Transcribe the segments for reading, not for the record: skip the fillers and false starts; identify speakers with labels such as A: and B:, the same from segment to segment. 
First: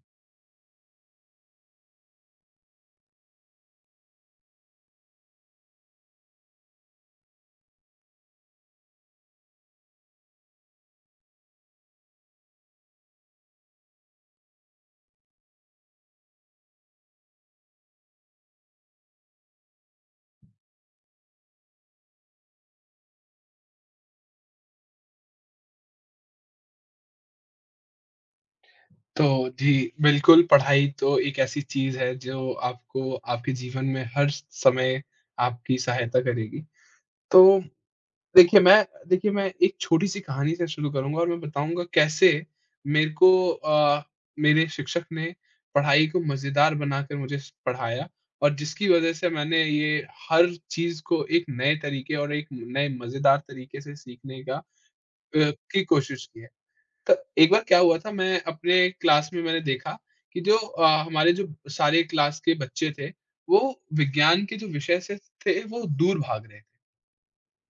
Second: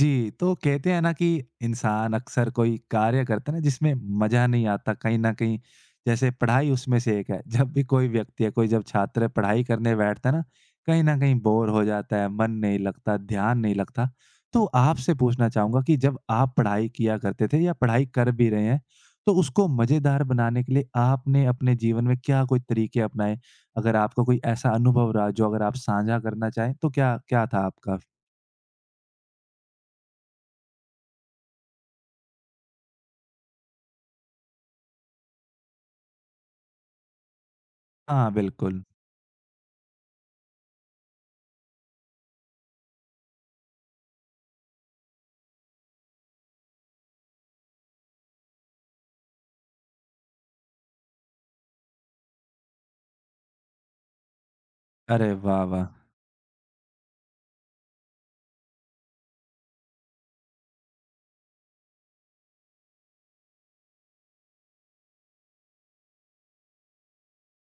A: जी, तो कहते हैं ना कि इंसान अक्सर कोई कार्य करता है ना जिसमें मज़ा नहीं आता कहीं न कहीं, जैसे पढ़ाई उसमें से एक है। जब भी कोई व्यक्ति या कोई जब छात्र पढ़ाई करने बैठता है ना, कहीं न कहीं बोर हो जाता है, मन नहीं लगता, ध्यान नहीं लगता। तो आपसे पूछना चाहूँगा कि जब आप पढ़ाई किया करते थे या पढ़ाई कर भी रहे हैं, तो उसको मज़ेदार बनाने के लिए आपने अपने जीवन में क्या कोई तरीके अपनाए? अगर आपका कोई ऐसा अनुभव रहा जो अगर आप साझा करना चाहें, तो क्या क्या था आपका?
B: तो जी, बिल्कुल पढ़ाई तो एक ऐसी चीज़ है जो आपको आपके जीवन में हर समय आपकी सहायता करेगी। तो
A: हाँ, बिल्कुल।
B: देखिए, मैं एक छोटी-सी कहानी से शुरू करूँगा और मैं बताऊँगा कैसे मेरे को मेरे शिक्षक ने पढ़ाई को मज़ेदार बनाकर मुझे स पढ़ाया और जिसकी वज़ह से मैंने ये हर चीज़ को एक नए तरीके और एक नए मज़ेदार तरीके से सीखने का
A: अरे वाह,
B: की
A: वाह!
B: कोशिश की है। तो एक बार क्या हुआ था, मैं अपने क्लास में मैंने देखा कि हमारे जो सारे क्लास के बच्चे थे, वो विज्ञान के जो विषय से थे, वो दूर भाग रहे थे।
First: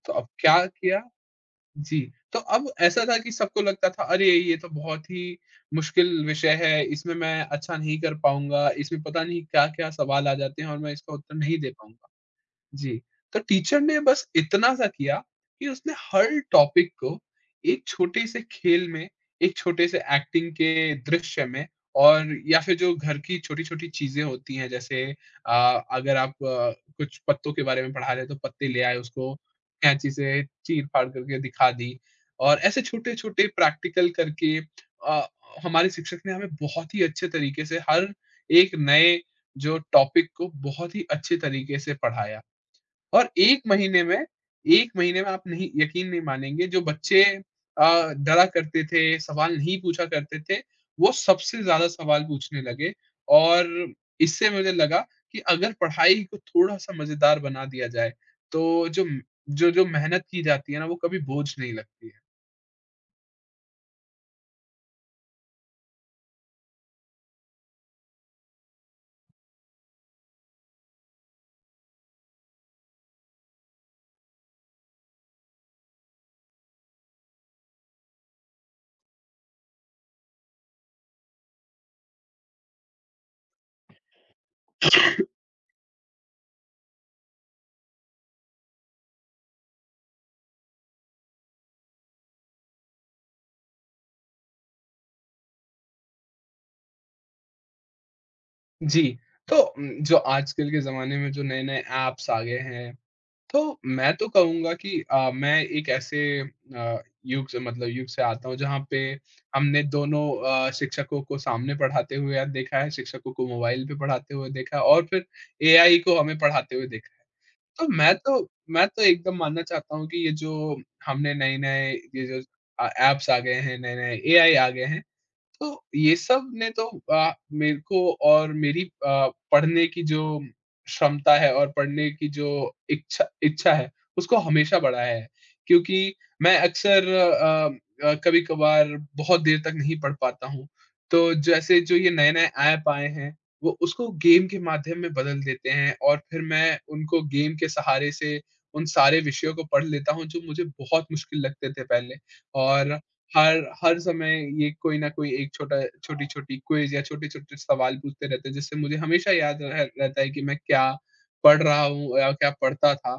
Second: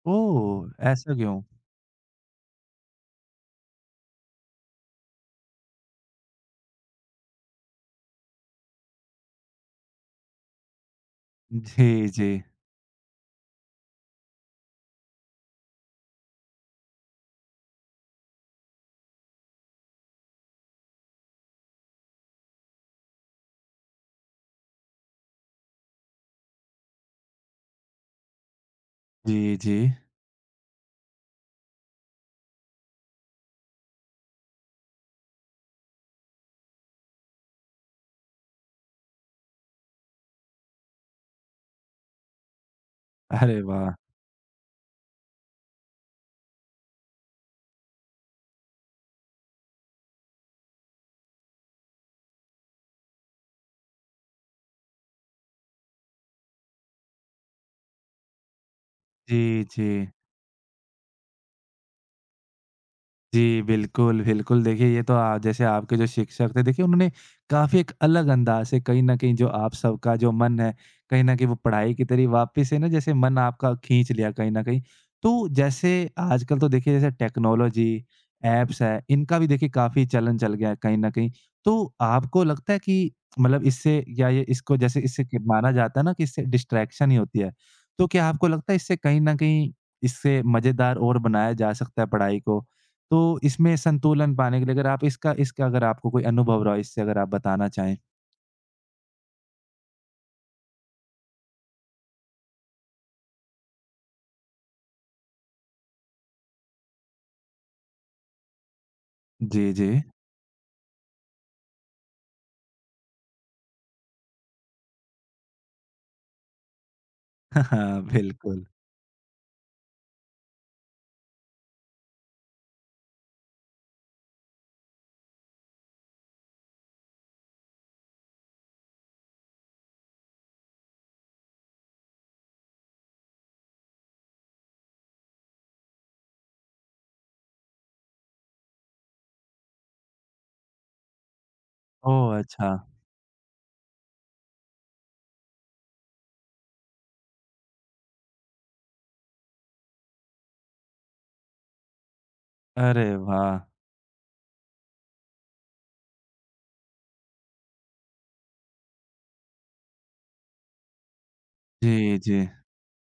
B: तो अब क्या
A: ओह!
B: किया
A: ऐसा क्यों?
B: जी, तो अब ऐसा था कि सबको लगता था अरे! ये तो बहुत ही मुश्किल विषय है, इसमें मैं अच्छा नहीं कर पाऊँगा, इसमें पता नहीं क्या-क्या सवाल आ जाते हैं और मैं इसका उत्तर नहीं दे
A: जी,
B: पाऊँगा।
A: जी।
B: जी, तो टीचर ने बस इतना-सा किया कि उसने हर टॉपिक को एक छोटे से खेल में, एक छोटे से एक्टिंग के दृश्य में और या फिर जो घर की छोटी-छोटी चीज़ें होती हैं जैसे अगर आप कुछ पत्तों के बारे में पढ़ा रहे हैं तो पत्ते ले आए उसको
A: जी, जी।
B: कैंची से चीर-फाड़ करके दिखा दी और ऐसे छोटे-छोटे प्रैक्टिकल करके अ, हमारे शिक्षक ने हमें बहुत ही अच्छे तरीके से हर एक नए जो टॉपिक को बहुत ही अच्छे तरीके से पढ़ाया। और
A: अरे
B: 1
A: वाह!
B: महीने में 1 महीने में आप नहीं यकीन नहीं मानेंगे जो बच्चे डरा करते थे, सवाल नहीं पूछा करते थे, वो सबसे ज़्यादा सवाल पूछने लगे और इससे मुझे लगा कि अगर पढ़ाई को थोड़ा-सा मज़ेदार बना दिया जाए, तो जो
A: जी,
B: जो-जो
A: जी।
B: मेहनत की जाती है ना, वो कभी बोझ नहीं लगती है।
A: जी, बिल्कुल, बिल्कुल। देखिए, ये तो आ जैसे आपके जो शिक्षक थे, देखिए उन्होंने काफ़ी एक अलग अंदाज़ से कहीं न कहीं जो आप सबका जो मन है, कहीं न कहीं वो पढ़ाई की तरफ वापस से ना जैसे मन आपका खींच लिया कहीं न कहीं। तो जैसे आजकल तो देखिए जैसे टेक्नोलॉजी, ऐप्स है, इनका भी देखिए काफ़ी चलन चल गया है कहीं न कहीं। तो आपको लगता है कि मतलब इससे या ये इसको जैसे इससे कि माना जाता है ना कि इससे डिस्ट्रैक्शन ही होती है। तो क्या आपको लगता है इससे कहीं न कहीं इससे मज़ेदार और बनाया जा सकता है पढ़ाई को? तो इसमें संतुलन पाने के लिए अगर आप इसका इसका अगर आपको कोई अनुभव रहा हो इससे अगर आप बताना चाहें?
B: जी, तो जो आजकल के ज़माने में जो नए-नए ऐप्स आ गए हैं तो मैं तो कहूँगा कि मैं एक ऐसे युग से मतलब युग से आता हूँ जहाँ पे
A: जी,
B: हमने
A: जी।
B: दोनों शिक्षकों को सामने पढ़ाते हुए देखा है, शिक्षकों को मोबाइल पे पढ़ाते हुए देखा है और फिर एआई को हमें पढ़ाते हुए देखा है।
A: बिल्कुल।
B: मैं तो एकदम मानना चाहता हूँ कि ये जो हमने नए-नए ये जो ऐप्स आ गए हैं, नए-नए एआई आ गए हैं, तो ये सब ने तो मेरे को और मेरी पढ़ने की जो क्षमता है और पढ़ने की जो इच्छा इच्छा है, उसको हमेशा बढ़ाया है। क्योंकि मैं अक्सर अ अ, कभी-कभार बहुत देर तक नहीं पढ़ पाता हूँ। तो जैसे जो ये
A: ओह!
B: नए-नए
A: अच्छा।
B: ऐप आए हैं, वो उसको गेम के माध्यम में बदल देते हैं और फिर मैं उनको गेम के सहारे से उन सारे विषयों को पढ़ लेता हूँ, जो मुझे बहुत मुश्किल लगते थे पहले और
A: अरे
B: हर
A: वाह!
B: हर समय ये कोई ना कोई एक छोटा छोटी-छोटी क्विज़ या छोटे-छोटे सवाल पूछते रहते हैं, जिससे मुझे हमेशा याद रह रहता है कि मैं क्या पढ़ रहा
A: जी,
B: हूँ या
A: जी।
B: क्या पढ़ता था।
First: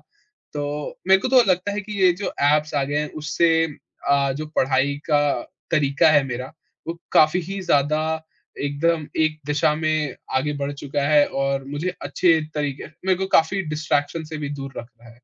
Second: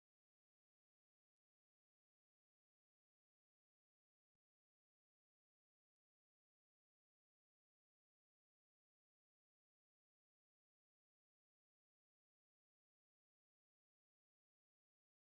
B: तो मेरे को तो लगता है कि ये जो ऐप्स आ गए हैं उससे जो पढ़ाई का तरीका है मेरा, वो काफ़ी ही ज़्यादा एकदम एक दिशा में आगे बढ़ चुका है और मुझे अच्छे तरीके मेरे को काफ़ी डिस्ट्रैक्शन से भी दूर रख रहा है।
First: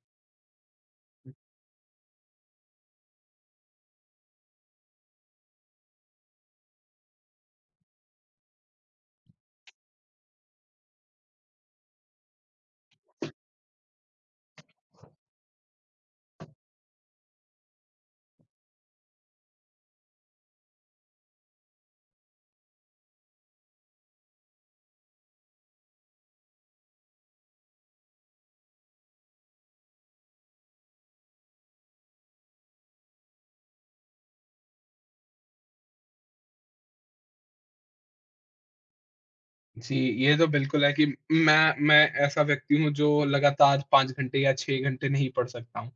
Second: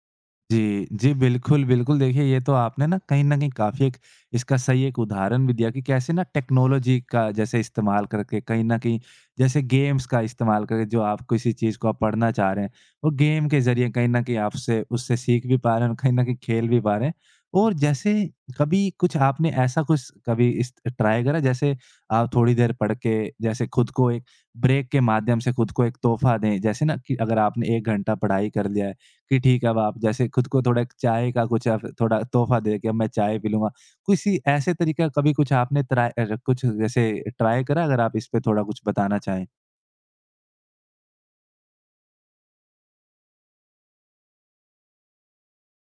A: जी, जी, बिल्कुल, बिल्कुल। देखिए, ये तो आपने ना कहीं न कहीं काफ़ी एक इसका सही एक उदाहरण भी दिया कि कैसे ना टेक्नोलॉजी का जैसे इस्तेमाल करके कहीं न कहीं जैसे गेम्स का इस्तेमाल करके जो आप किसी चीज़ को आप पढ़ना चाह रहे हैं, वो गेम के ज़रिए कहीं न कहीं आप उससे उससे सीख भी पा रहे हैं और कहीं न कहीं खेल भी पा रहे हैं। और जैसे कभी कुछ आपने ऐसा कुछ कभी इस ट्राई करा जैसे आप थोड़ी देर पढ़ के जैसे खुद को एक ब्रेक के माध्यम से खुद को एक तोहफ़ा दें? जैसे ना कि अगर आपने 1 घंटा पढ़ाई कर लिया है कि ठीक है अब आप जैसे खुद को थोड़ा एक चाय का कुछ आप थोड़ा तोहफ़ा दें कि अब मैं चाय पी लूँगा। किसी ऐसे तरीका कभी कुछ आपने कुछ जैसे ट्राय करा अगर आप इस पे थोड़ा कुछ बताना चाहें?
B: जी, ये तो बिल्कुल है कि मैं ऐसा व्यक्ति हूँ जो लगातार 5 घंटे या 6 घंटे नहीं पढ़ सकता हूँ।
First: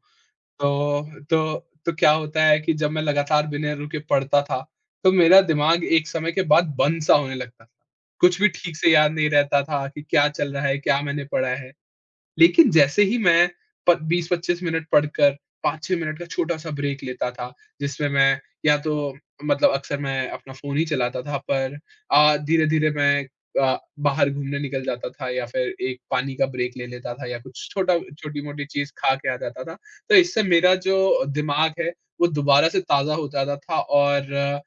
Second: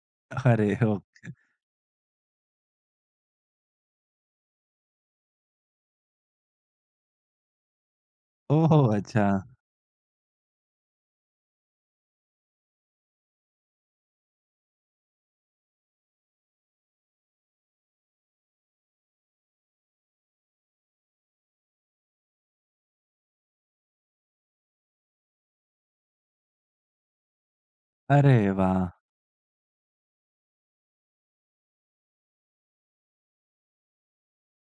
A: अरे!
B: तो
A: ओके।
B: तो तो क्या होता है कि जब मैं लगातार बिना रुके पढ़ता था, तो मेरा दिमाग एक समय के बाद बंद-सा होने लगता था। कुछ भी
A: ओह!
B: ठीक से याद
A: अच्छा।
B: नहीं रहता था कि क्या चल रहा है, क्या मैंने पढ़ा है। लेकिन जैसे ही मैं प 20-25 मिनट पढ़कर 5-6 मिनट का छोटा-सा ब्रेक लेता था, जिसमें मैं या तो मतलब अक्सर मैं अपना फ़ोन ही चलाता था पर धीरे-धीरे मैं अ, बाहर घूमने निकल जाता था या फिर एक पानी का ब्रेक ले लेता था या कुछ छोटा
A: अरे
B: छोटी-मोटी
A: वाह!
B: चीज़ खा के आ जाता था। तो इससे मेरा जो दिमाग है, वो दोबारा से ताज़ा हो जाता था और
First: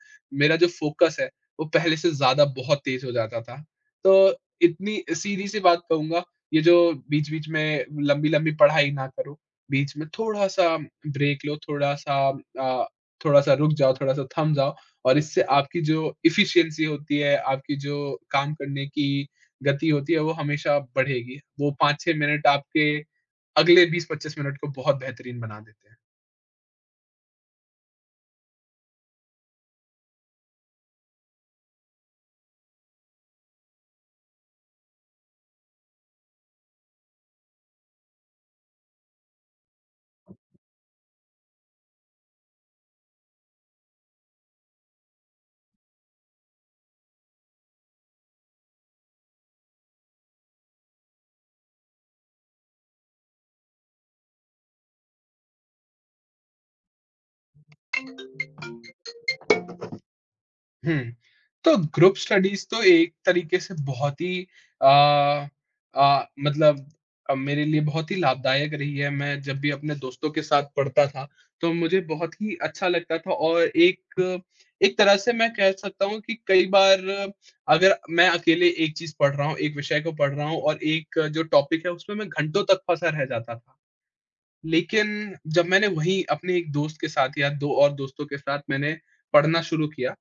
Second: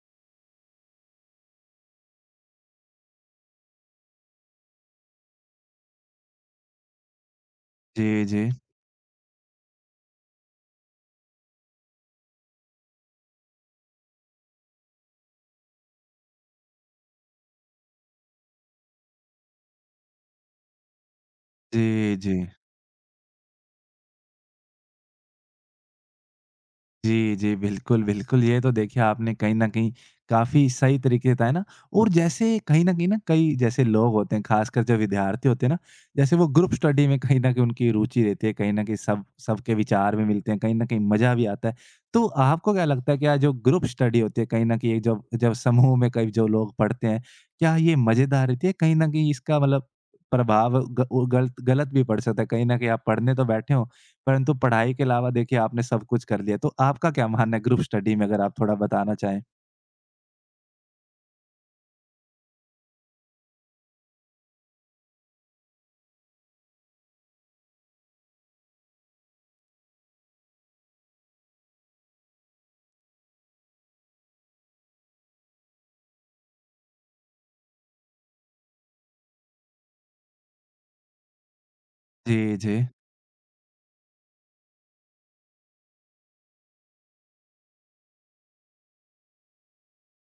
B: मेरा जो फ़ोकस है, वो पहले से ज़्यादा बहुत तेज़ हो जाता था। तो इतनी सीधी सी बात कहूँगा ये जो बीच-बीच में
A: जी, जी।
B: लंबी-लंबी पढ़ाई ना करो, बीच में थोड़ा-सा ब्रेक लो, थोड़ा-सा अ, थोड़ा-सा रुक जाओ, थोड़ा-सा थम जाओ और इससे आपकी जो एफिशिएंसी होती है, आपकी जो काम करने की गति होती है, वो हमेशा बढ़ेगी। वो 5-6
A: जी, जी।
B: मिनट आपके अगले 20-25 मिनट को बहुत बेहतरीन बना देते हैं।
A: जी, जी। बिल्कुल, बिल्कुल। ये तो देखिए आपने कहीं न कहीं काफ़ी सही तरीके से बताया ना और जैसे कहीं न कई जैसे लोग होते हैं, ख़ासकर जो विद्यार्थी होते हैं ना, जैसे वो ग्रुप स्टडी में कहीं न कहीं उनकी रुचि रहती है, कहीं न कहीं सब सबके विचार भी मिलते हैं, कहीं न कहीं मज़ा भी आता है। तो आपको क्या लगता है क्या जो ग्रुप स्टडी होती है कहीं न कहीं जब जब समूह में कई जो लोग पढ़ते हैं, क्या ये मज़ेदार रहती है? कहीं न कहीं इसका मतलब प्रभाव ग गलत गलत भी पड़ सकता है। कहीं न कहीं आप पढ़ने तो बैठे हो परंतु पढ़ाई के अलावा देखिए आपने सब कुछ कर लिया, तो आपका क्या मानना है ग्रुप स्टडी में अगर आप थोड़ा बताना चाहें?
B: हुँ। तो ग्रुप स्टडीज़ तो एक तरीके से बहुत ही अ मतलब मेरे लिए बहुत ही लाभदायक रही है। मैं जब भी अपने दोस्तों के साथ पढ़ता था, तो मुझे बहुत ही अच्छा लगता था और एक एक तरह से मैं कह सकता हूँ कि कई बार अगर मैं अकेले एक चीज़ पढ़ रहा हूँ, एक विषय को पढ़ रहा हूँ और एक जो टॉपिक है, उसमें मैं
A: जी,
B: घंटों
A: जी।
B: तक फँसा रह जाता था। लेकिन जब मैंने वहीं अपने एक दोस्त के साथ या 2 और दोस्तों के साथ मैंने पढ़ना शुरू किया,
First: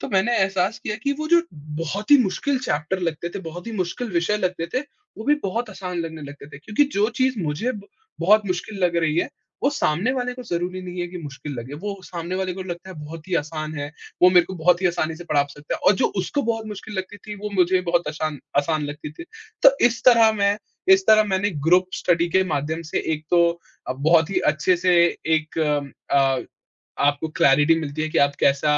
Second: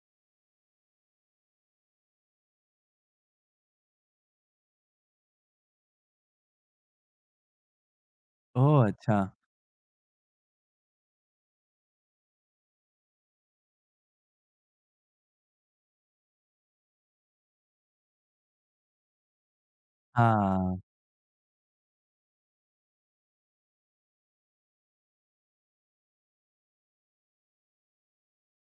B: तो मैंने एहसास किया कि वो जो बहुत ही मुश्किल चैप्टर लगते थे, बहुत ही मुश्किल विषय लगते थे, वो भी बहुत आसान लगने लगते थे क्योंकि जो चीज़ मुझे ब बहुत मुश्किल
A: ओह!
B: लग रही
A: अच्छा।
B: है, वो सामने वाले को ज़रूरी नहीं है कि मुश्किल लगे। वो सामने वाले को लगता है बहुत ही आसान है, वो मेरे को बहुत ही आसानी से पढ़ा सकता है और जो उसको बहुत मुश्किल लगती थी, वो मुझे बहुत आसान आसान लगती थी। तो इस तरह मैं
A: हाँ।
B: इस तरह मैंने ग्रुप स्टडी के माध्यम से एक तो बहुत ही अच्छे से एक अ, आपको क्लैरिटी मिलती है कि आप कैसा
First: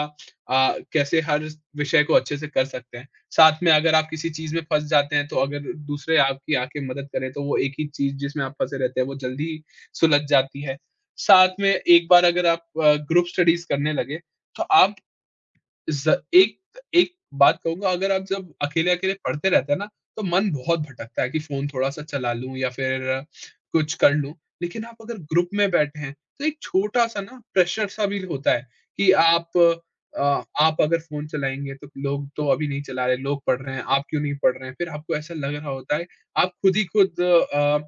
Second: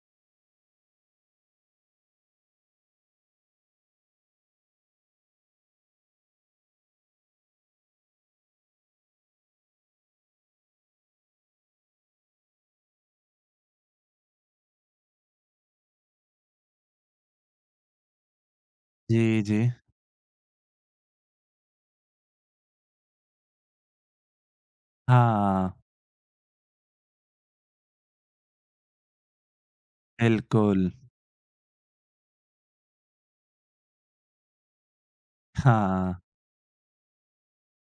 B: अ, कैसे हर विषय को अच्छे से कर सकते हैं। साथ में अगर आप किसी चीज़ में फँस जाते हैं, तो अगर दूसरे आपकी आके मदद करें, तो वो एक ही चीज़ जिसमें आप फँसे रहते हैं, वो जल्दी ही सुलझ जाती है। साथ में एक बार अगर आप ग्रुप स्टडीज़ करने लगे, तो आप ज़ एक एक बात कहूँगा अगर आप जब अकेले-अकेले
A: जी,
B: पढ़ते
A: जी।
B: रहते हैं ना, तो मन बहुत भटकता है कि फ़ोन थोड़ा-सा चला लूँ या फिर कुछ कर लूँ। लेकिन आप अगर ग्रुप
A: हाँ,
B: में बैठे हैं, तो एक छोटा-सा ना प्रेशर-सा भी होता है कि आप
A: बिल्कुल।
B: अगर फ़ोन चलाएँगे तो लोग तो अभी नहीं चला रहे, लोग पढ़ रहे हैं, आप क्यों नहीं पढ़ रहे हैं? फिर आपको ऐसा लग रहा होता है,
A: हाँ।
B: आप खुद ही खुद अ,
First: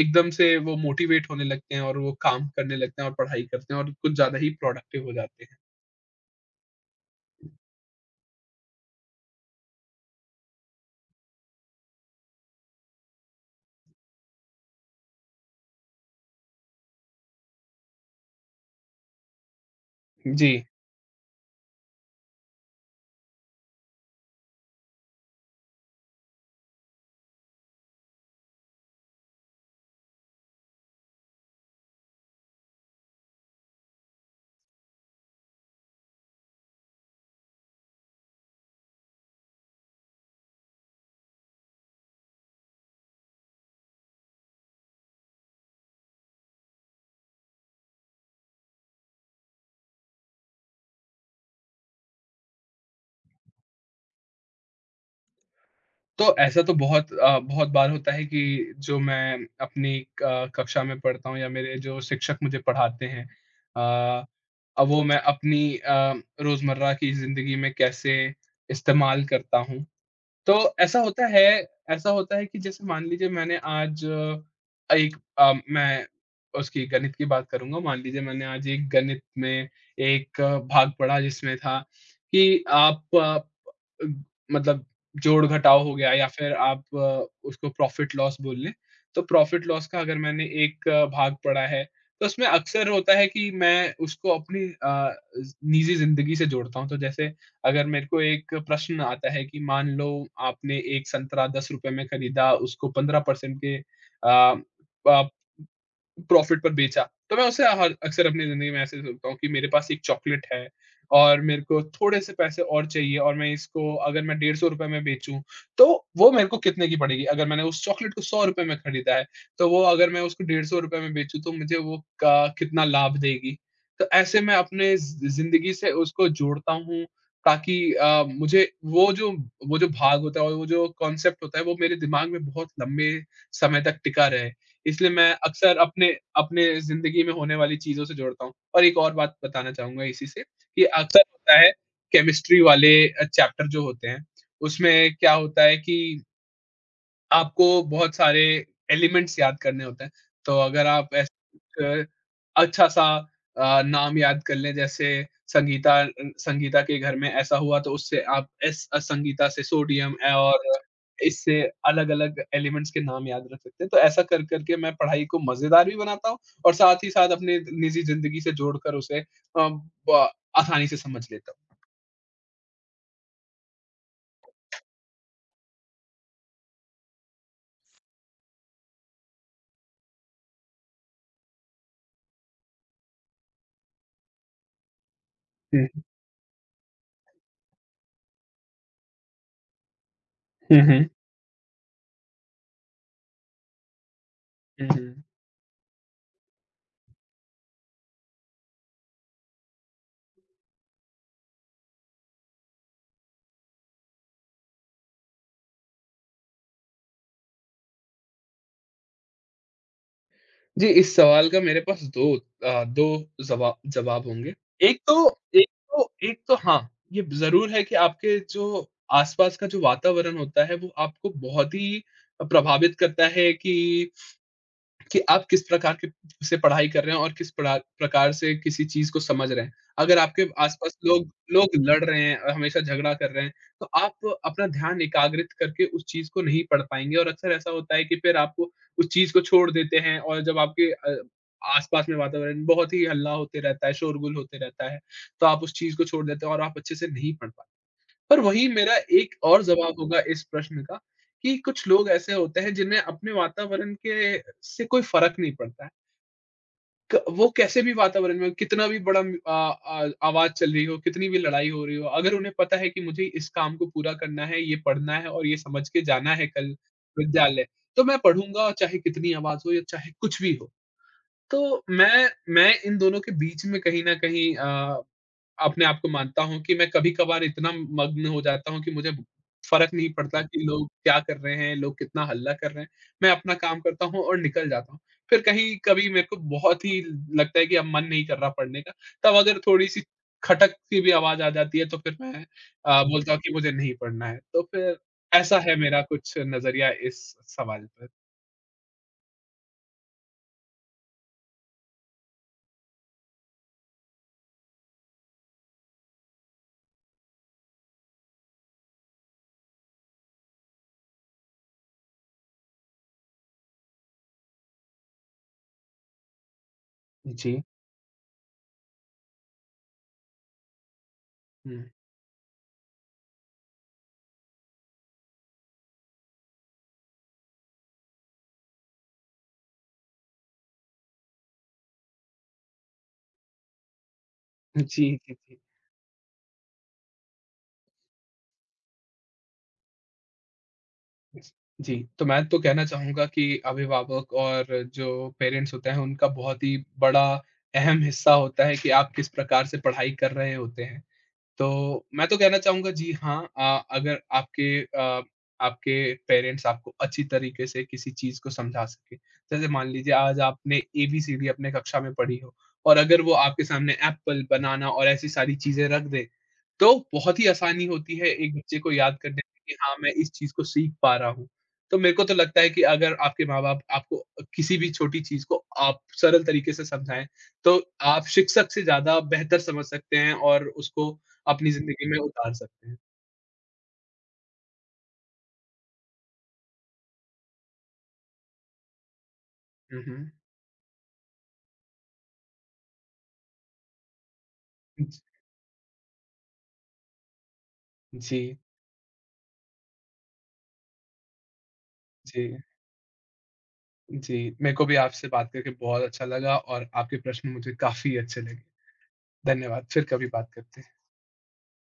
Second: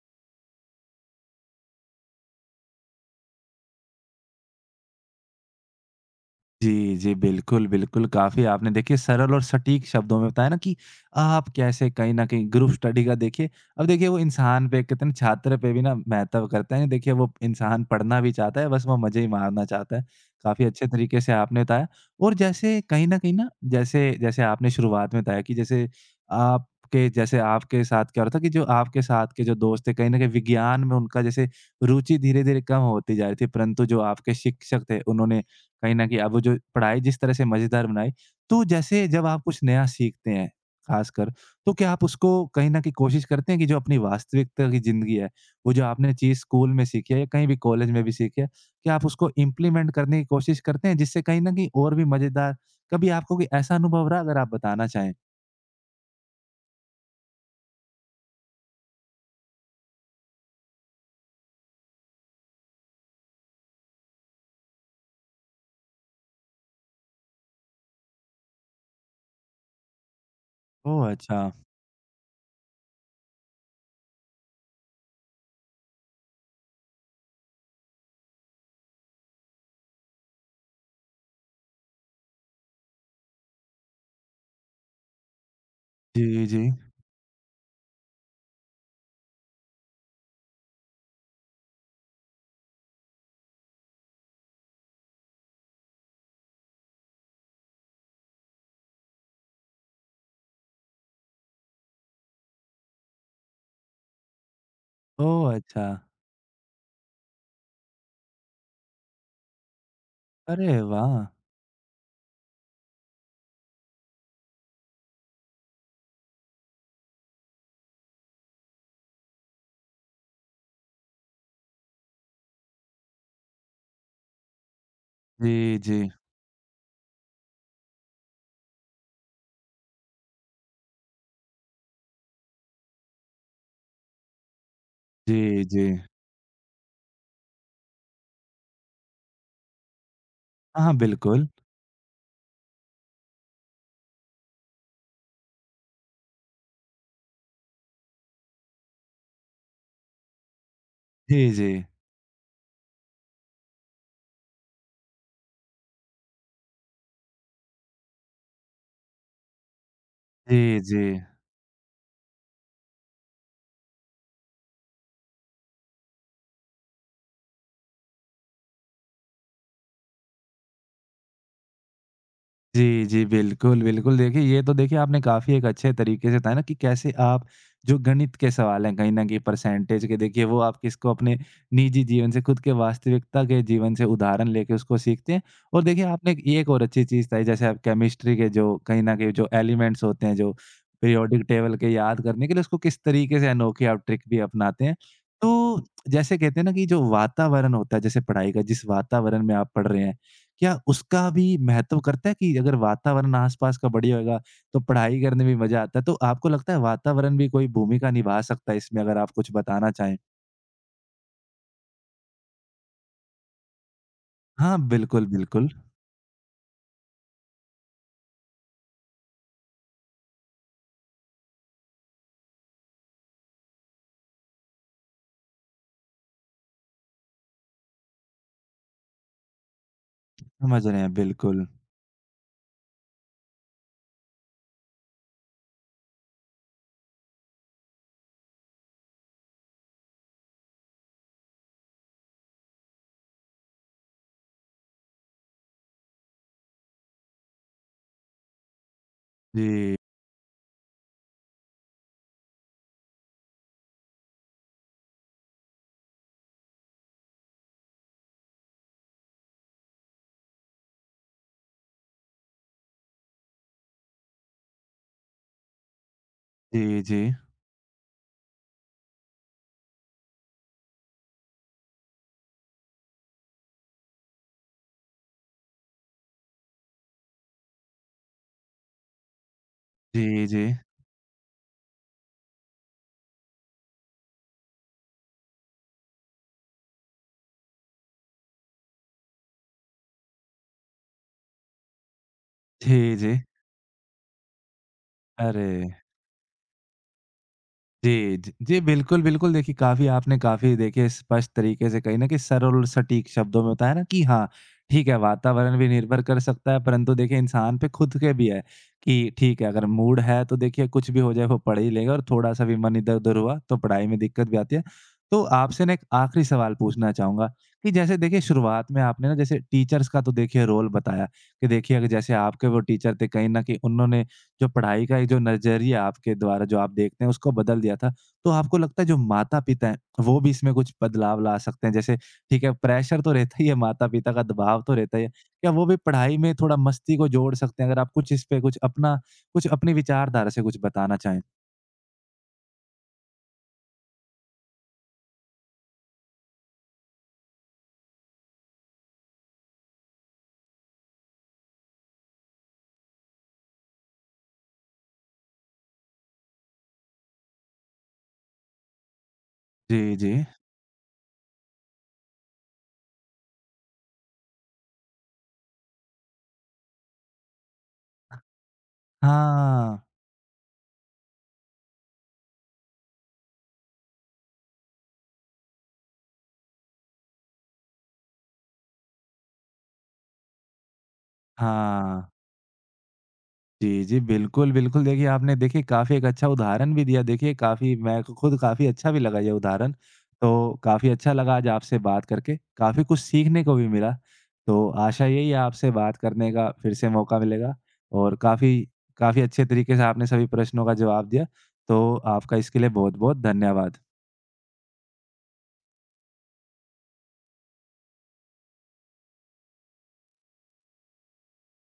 B: एकदम से वो मोटिवेट होने लगते हैं और वो काम करने लगते हैं और पढ़ाई करते हैं और कुछ ज़्यादा ही प्रोडक्टिव हो जाते हैं।
A: जी, जी। बिल्कुल, बिल्कुल। काफ़ी आपने देखिए सरल और सटीक शब्दों में बताया ना कि आप कैसे कहीं न कहीं ग्रुप स्टडी का देखिए अब देखिए वो इंसान पे कहते हैं ना छात्र पे भी ना महत्व करता है। देखिए वो इंसान पढ़ना भी चाहता है बस वो मज़े ही मारना चाहता है।
B: जी।
A: काफ़ी अच्छे तरीके से आपने बताया और जैसे कहीं न कहीं ना जैसे जैसे आपने शुरुआत में बताया कि जैसे आपके साथ क्या हो रहा था कि जो आपके साथ के जो दोस्त थे कहीं न कहीं विज्ञान में उनका जैसे रुचि धीरे-धीरे कम होती जा रही थी परंतु जो आपके शिक्षक थे उन्होंने कहीं न कहीं आप वो जो पढ़ाई जिस तरह से मज़ेदार बनाई, तो जैसे जब आप कुछ नया सीखते हैं, ख़ासकर, तो क्या आप उसको कहीं न कहीं कोशिश करते हैं कि जो अपनी वास्तविकता की ज़िंदगी है, वो जो आपने चीज़ स्कूल में सीखी है या कहीं भी कॉलेज में भी सीखी है, क्या आप उसको इम्प्लीमेंट करने की कोशिश करते हैं जिससे कहीं न कहीं और भी मज़ेदार कभी आपको कोई ऐसा अनुभव रहा अगर आप बताना चाहें?
B: तो ऐसा तो बहुत बार होता है कि जो मैं अपनी क कक्षा में पढ़ता हूँ या मेरे जो शिक्षक मुझे पढ़ाते हैं अ, अब वो मैं अपनी रोज़मर्रा की ज़िंदगी में कैसे इस्तेमाल करता हूँ। तो ऐसा
A: ओह!
B: होता
A: अच्छा।
B: है ऐसा होता है कि जैसे मान लीजिए मैंने आज अ, एक अ, मैं उसकी गणित की बात करूँगा। मान लीजिए मैंने आज एक गणित में एक भाग पढ़ा जिसमें था कि आप अ, ग- मतलब जोड़-घटाव हो गया या
A: जी,
B: फिर
A: जी।
B: आप उसको प्रॉफ़िट लॉस बोल लें। तो प्रॉफ़िट लॉस का अगर मैंने एक भाग पढ़ा है, तो उसमें अक्सर होता है कि मैं उसको अपनी अ, ज़ निजी ज़िंदगी से जोड़ता हूँ। तो जैसे अगर मेरे को एक प्रश्न आता है कि मान लो आपने एक संतरा ₹10 में खरीदा, उसको 15% के अ, प
A: ओह! अच्छा।
B: प्रॉफ़िट पर बेचा। तो मैं उसे हर अक्सर अपनी ज़िंदगी में ऐसे सोचता हूँ कि मेरे पास एक चॉकलेट है
A: अरे वाह!
B: और मेरे को थोड़े-से पैसे और चाहिए और मैं इसको अगर मैं ₹150 में बेचूँ, तो वो मेरे को कितने की पड़ेगी? अगर मैंने उस चॉकलेट को ₹100 में खरीदा है, तो वो अगर मैं उसको ₹150 में बेचूँ, तो मुझे वो क कितना लाभ देगी? तो ऐसे मैं अपने ज़िंदगी
A: जी,
B: से
A: जी।
B: उसको जोड़ता हूँ ताकि मुझे वो जो भाग होता है और वो जो कॉन्सेप्ट होता है, वो मेरे दिमाग में बहुत लंबे समय तक टिका रहे। इसलिए मैं
A: जी,
B: अक्सर
A: जी।
B: अपने अपने ज़िंदगी में होने वाली चीज़ों से जोड़ता हूँ। और एक और बात बताना चाहूँगा इसी से
A: हाँ,
B: कि
A: हाँ,
B: अक्सर
A: बिल्कुल।
B: होता है केमिस्ट्री वाले चैप्टर जो होते हैं, उसमें क्या होता है कि आपको बहुत सारे एलिमेंट्स याद करने होते हैं, तो अगर आप
A: जी,
B: ऐसा
A: जी।
B: कुछ अच्छा-सा नाम याद कर लें जैसे संगीता अ, संगीता के घर में ऐसा हुआ तो उससे संगीता से सोडियम ए और
A: जी, जी।
B: इससे अलग-अलग एलिमेंट्स के नाम याद रख सकते हैं। तो ऐसा कर के मैं पढ़ाई को मज़ेदार भी बनाता हूँ और साथ ही साथ अपने निजी ज़िंदगी से जोड़कर उसे अ, ब आसानी से समझ लेता
A: जी, जी, बिल्कुल, बिल्कुल। देखिए, ये तो देखिए आपने काफ़ी एक अच्छे तरीके से बताया ना कि कैसे आप जो गणित के सवाल हैं, कहीं न कहीं परसेंटेज के देखिए वो आप किसको अपने निजी जीवन से, खुद के वास्तविकता के जीवन से उदाहरण लेके उसको सीखते हैं। और
B: हूँ। हुँ,
A: देखिए आपने एक ये एक और अच्छी चीज़ बताई जैसे आप केमिस्ट्री के जो कहीं न कहीं जो एलिमेंट्स होते हैं, जो
B: हुँ, हुँ।
A: पीरियोडिक टेबल के याद करने के लिए उसको किस तरीके से अनोखे आप ट्रिक भी अपनाते
B: हुँ,
A: हैं।
B: हुँ।
A: तो जैसे कहते हैं ना कि जो वातावरण होता है, जैसे पढ़ाई का जिस वातावरण में आप पढ़ रहे हैं क्या उसका भी महत्व करता है कि अगर वातावरण आस-पास का बढ़िया होगा, तो पढ़ाई करने में मज़ा आता है? तो आपको लगता है वातावरण भी कोई भूमिका निभा सकता है इसमें अगर आप कुछ बताना चाहें?
B: जी, इस सवाल का मेरे पास 2 जवाब होंगे।
A: हाँ,
B: एक तो
A: बिल्कुल, बिल्कुल।
B: एक तो हाँ, ये ज़रूर है कि आपके जो आस-पास का जो वातावरण होता है, वो आपको बहुत ही प्रभावित करता है कि आप किस प्रकार के से पढ़ाई कर रहे हैं और किस प्रकार प्रकार से किसी चीज़ को समझ रहे हैं। अगर आपके
A: समझ
B: आस-पास
A: रहे हैं,
B: लोग
A: बिल्कुल।
B: लोग लड़ रहे हैं और हमेशा झगड़ा कर रहे हैं, तो आप अपना ध्यान एकाग्रित करके उस चीज़ को नहीं पढ़ पाएँगे और अक्सर ऐसा होता है कि फिर उस चीज़ को छोड़ देते हैं और जब आपके आस-पास में वातावरण बहुत ही हल्ला होते रहता है, शोरगुल होते रहता है, तो आप उस चीज़ को छोड़ देते हो और आप अच्छे से नहीं पढ़ पाते। पर वही मेरा एक और
A: जी,
B: जवाब होगा इस प्रश्न का कि कुछ लोग ऐसे होते हैं जिन्हें अपने वातावरण के से कोई फ़र्क नहीं पड़ता है। क वो कैसे भी वातावरण में हो, कितना भी बड़ा म अ अ, आवाज़ चल रही हो, कितनी भी लड़ाई हो रही हो, अगर उन्हें पता है कि मुझे इस काम को पूरा करना है, ये पढ़ना है और ये समझ के जाना है कल
A: जी, जी।
B: विद्यालय, तो मैं पढ़ूँगा और चाहे कितनी आवाज़ हो या चाहे कुछ भी हो। तो मैं इन दोनों के बीच में कहीं न कहीं अपने आप को मानता हूँ कि मैं कभी-कभार इतना मग्न हो जाता हूँ कि मुझे फ़र्क नहीं पड़ता
A: जी, जी।
B: कि लोग क्या कर रहे हैं, लोग कितना हल्ला कर रहे हैं। मैं अपना काम करता हूँ और निकल जाता हूँ। फिर कहीं कभी मेरे को बहुत ही लगता है कि अब मन नहीं कर रहा पढ़ने का, तब अगर थोड़ी-सी खटक की भी आवाज़ आ जाती है तो फिर मैं
A: जी,
B: बोलता
A: जी।
B: हूँ कि मुझे नहीं पढ़ना है। तो फिर ऐसा
A: अरे!
B: है मेरा कुछ नज़रिया इस सवाल पर।
A: जी, ज जी, बिल्कुल, बिल्कुल। देखिए, काफ़ी आपने काफ़ी देखिए स्पष्ट तरीके से कहीं न कहीं सरल और सटीक शब्दों में बताया ना कि हाँ, ठीक है वातावरण भी निर्भर कर सकता है परंतु देखिए इंसान पे खुद के भी है कि ठीक है अगर मूड है तो देखिए कुछ भी हो जाए वो पढ़ ही लेगा और थोड़ा-सा भी मन इधर-उधर हुआ तो पढ़ाई में दिक्कत भी आती है। तो आपसे ना एक आखिरी सवाल पूछना चाहूँगा
B: जी।
A: कि जैसे देखिए शुरुआत में आपने ना जैसे टीचर्स का तो देखिए रोल बताया कि
B: हुँ।
A: देखिए अगर जैसे आपके वो टीचर थे कहीं न कहीं उन्होंने जो पढ़ाई का एक जो नज़रिया आपके द्वारा जो आप देखते हैं, उसको बदल दिया था। तो आपको लगता है जो माता-पिता हैं, वो भी इसमें कुछ बदलाव ला सकते हैं? जैसे ठीक है, प्रेशर तो रहता ही है, माता-पिता का दबाव तो
B: जी,
A: रहता ही है।
B: जी, जी।
A: क्या वो भी पढ़ाई में थोड़ा मस्ती को जोड़ सकते हैं? अगर आप कुछ इस पे कुछ अपनी विचारधारा से कुछ बताना चाहें।
B: जी, तो मैं तो कहना चाहूँगा कि अभिभावक और जो पेरेंट्स होते हैं, उनका बहुत ही बड़ा अहम हिस्सा होता है कि आप किस प्रकार से पढ़ाई कर रहे होते हैं। तो मैं तो कहना चाहूँगा जी हाँ, अगर आपके पेरेंट्स आपको अच्छी तरीके से किसी चीज़ को समझा सकें। जैसे मान
A: जी,
B: लीजिए
A: जी।
B: आज आपने एबीसीडी अपने कक्षा में पढ़ी हो और अगर वो आपके सामने एप्पल, बनाना और ऐसी सारी चीज़ें रख दें, तो बहुत ही आसानी होती है एक बच्चे को याद करने में कि हाँ,
A: हाँ।
B: मैं इस चीज़ को सीख पा रहा हूँ। तो मेरे को तो लगता है कि अगर आपके माँ-बाप आपको किसी भी छोटी चीज़ को आप सरल तरीके से समझाएँ, तो आप शिक्षक से ज़्यादा बेहतर समझ सकते हैं और उसको अपनी ज़िंदगी में
A: हाँ।
B: उतार सकते हैं।
A: जी, जी। बिल्कुल, बिल्कुल। देखिए, आपने देखिए काफ़ी एक अच्छा उदाहरण भी दिया। देखिए काफ़ी मैं को खुद काफ़ी अच्छा भी लगा ये उदाहरण।
B: हुँ, हुँ।
A: तो काफ़ी अच्छा लगा आज आपसे बात करके, काफ़ी कुछ सीखने को भी मिला। तो
B: ज
A: आशा यही है आपसे बात करने का फिर से मौका मिलेगा और
B: जी,
A: काफ़ी काफ़ी अच्छे तरीके से आपने सभी प्रश्नों का जवाब दिया। तो आपका
B: जी,
A: इसके लिए बहुत-बहुत धन्यवाद।
B: जी। मेरे को भी आपसे बात करके बहुत अच्छा लगा और आपके प्रश्न मुझे काफ़ी अच्छे लगे। धन्यवाद, फिर कभी बात करते हैं।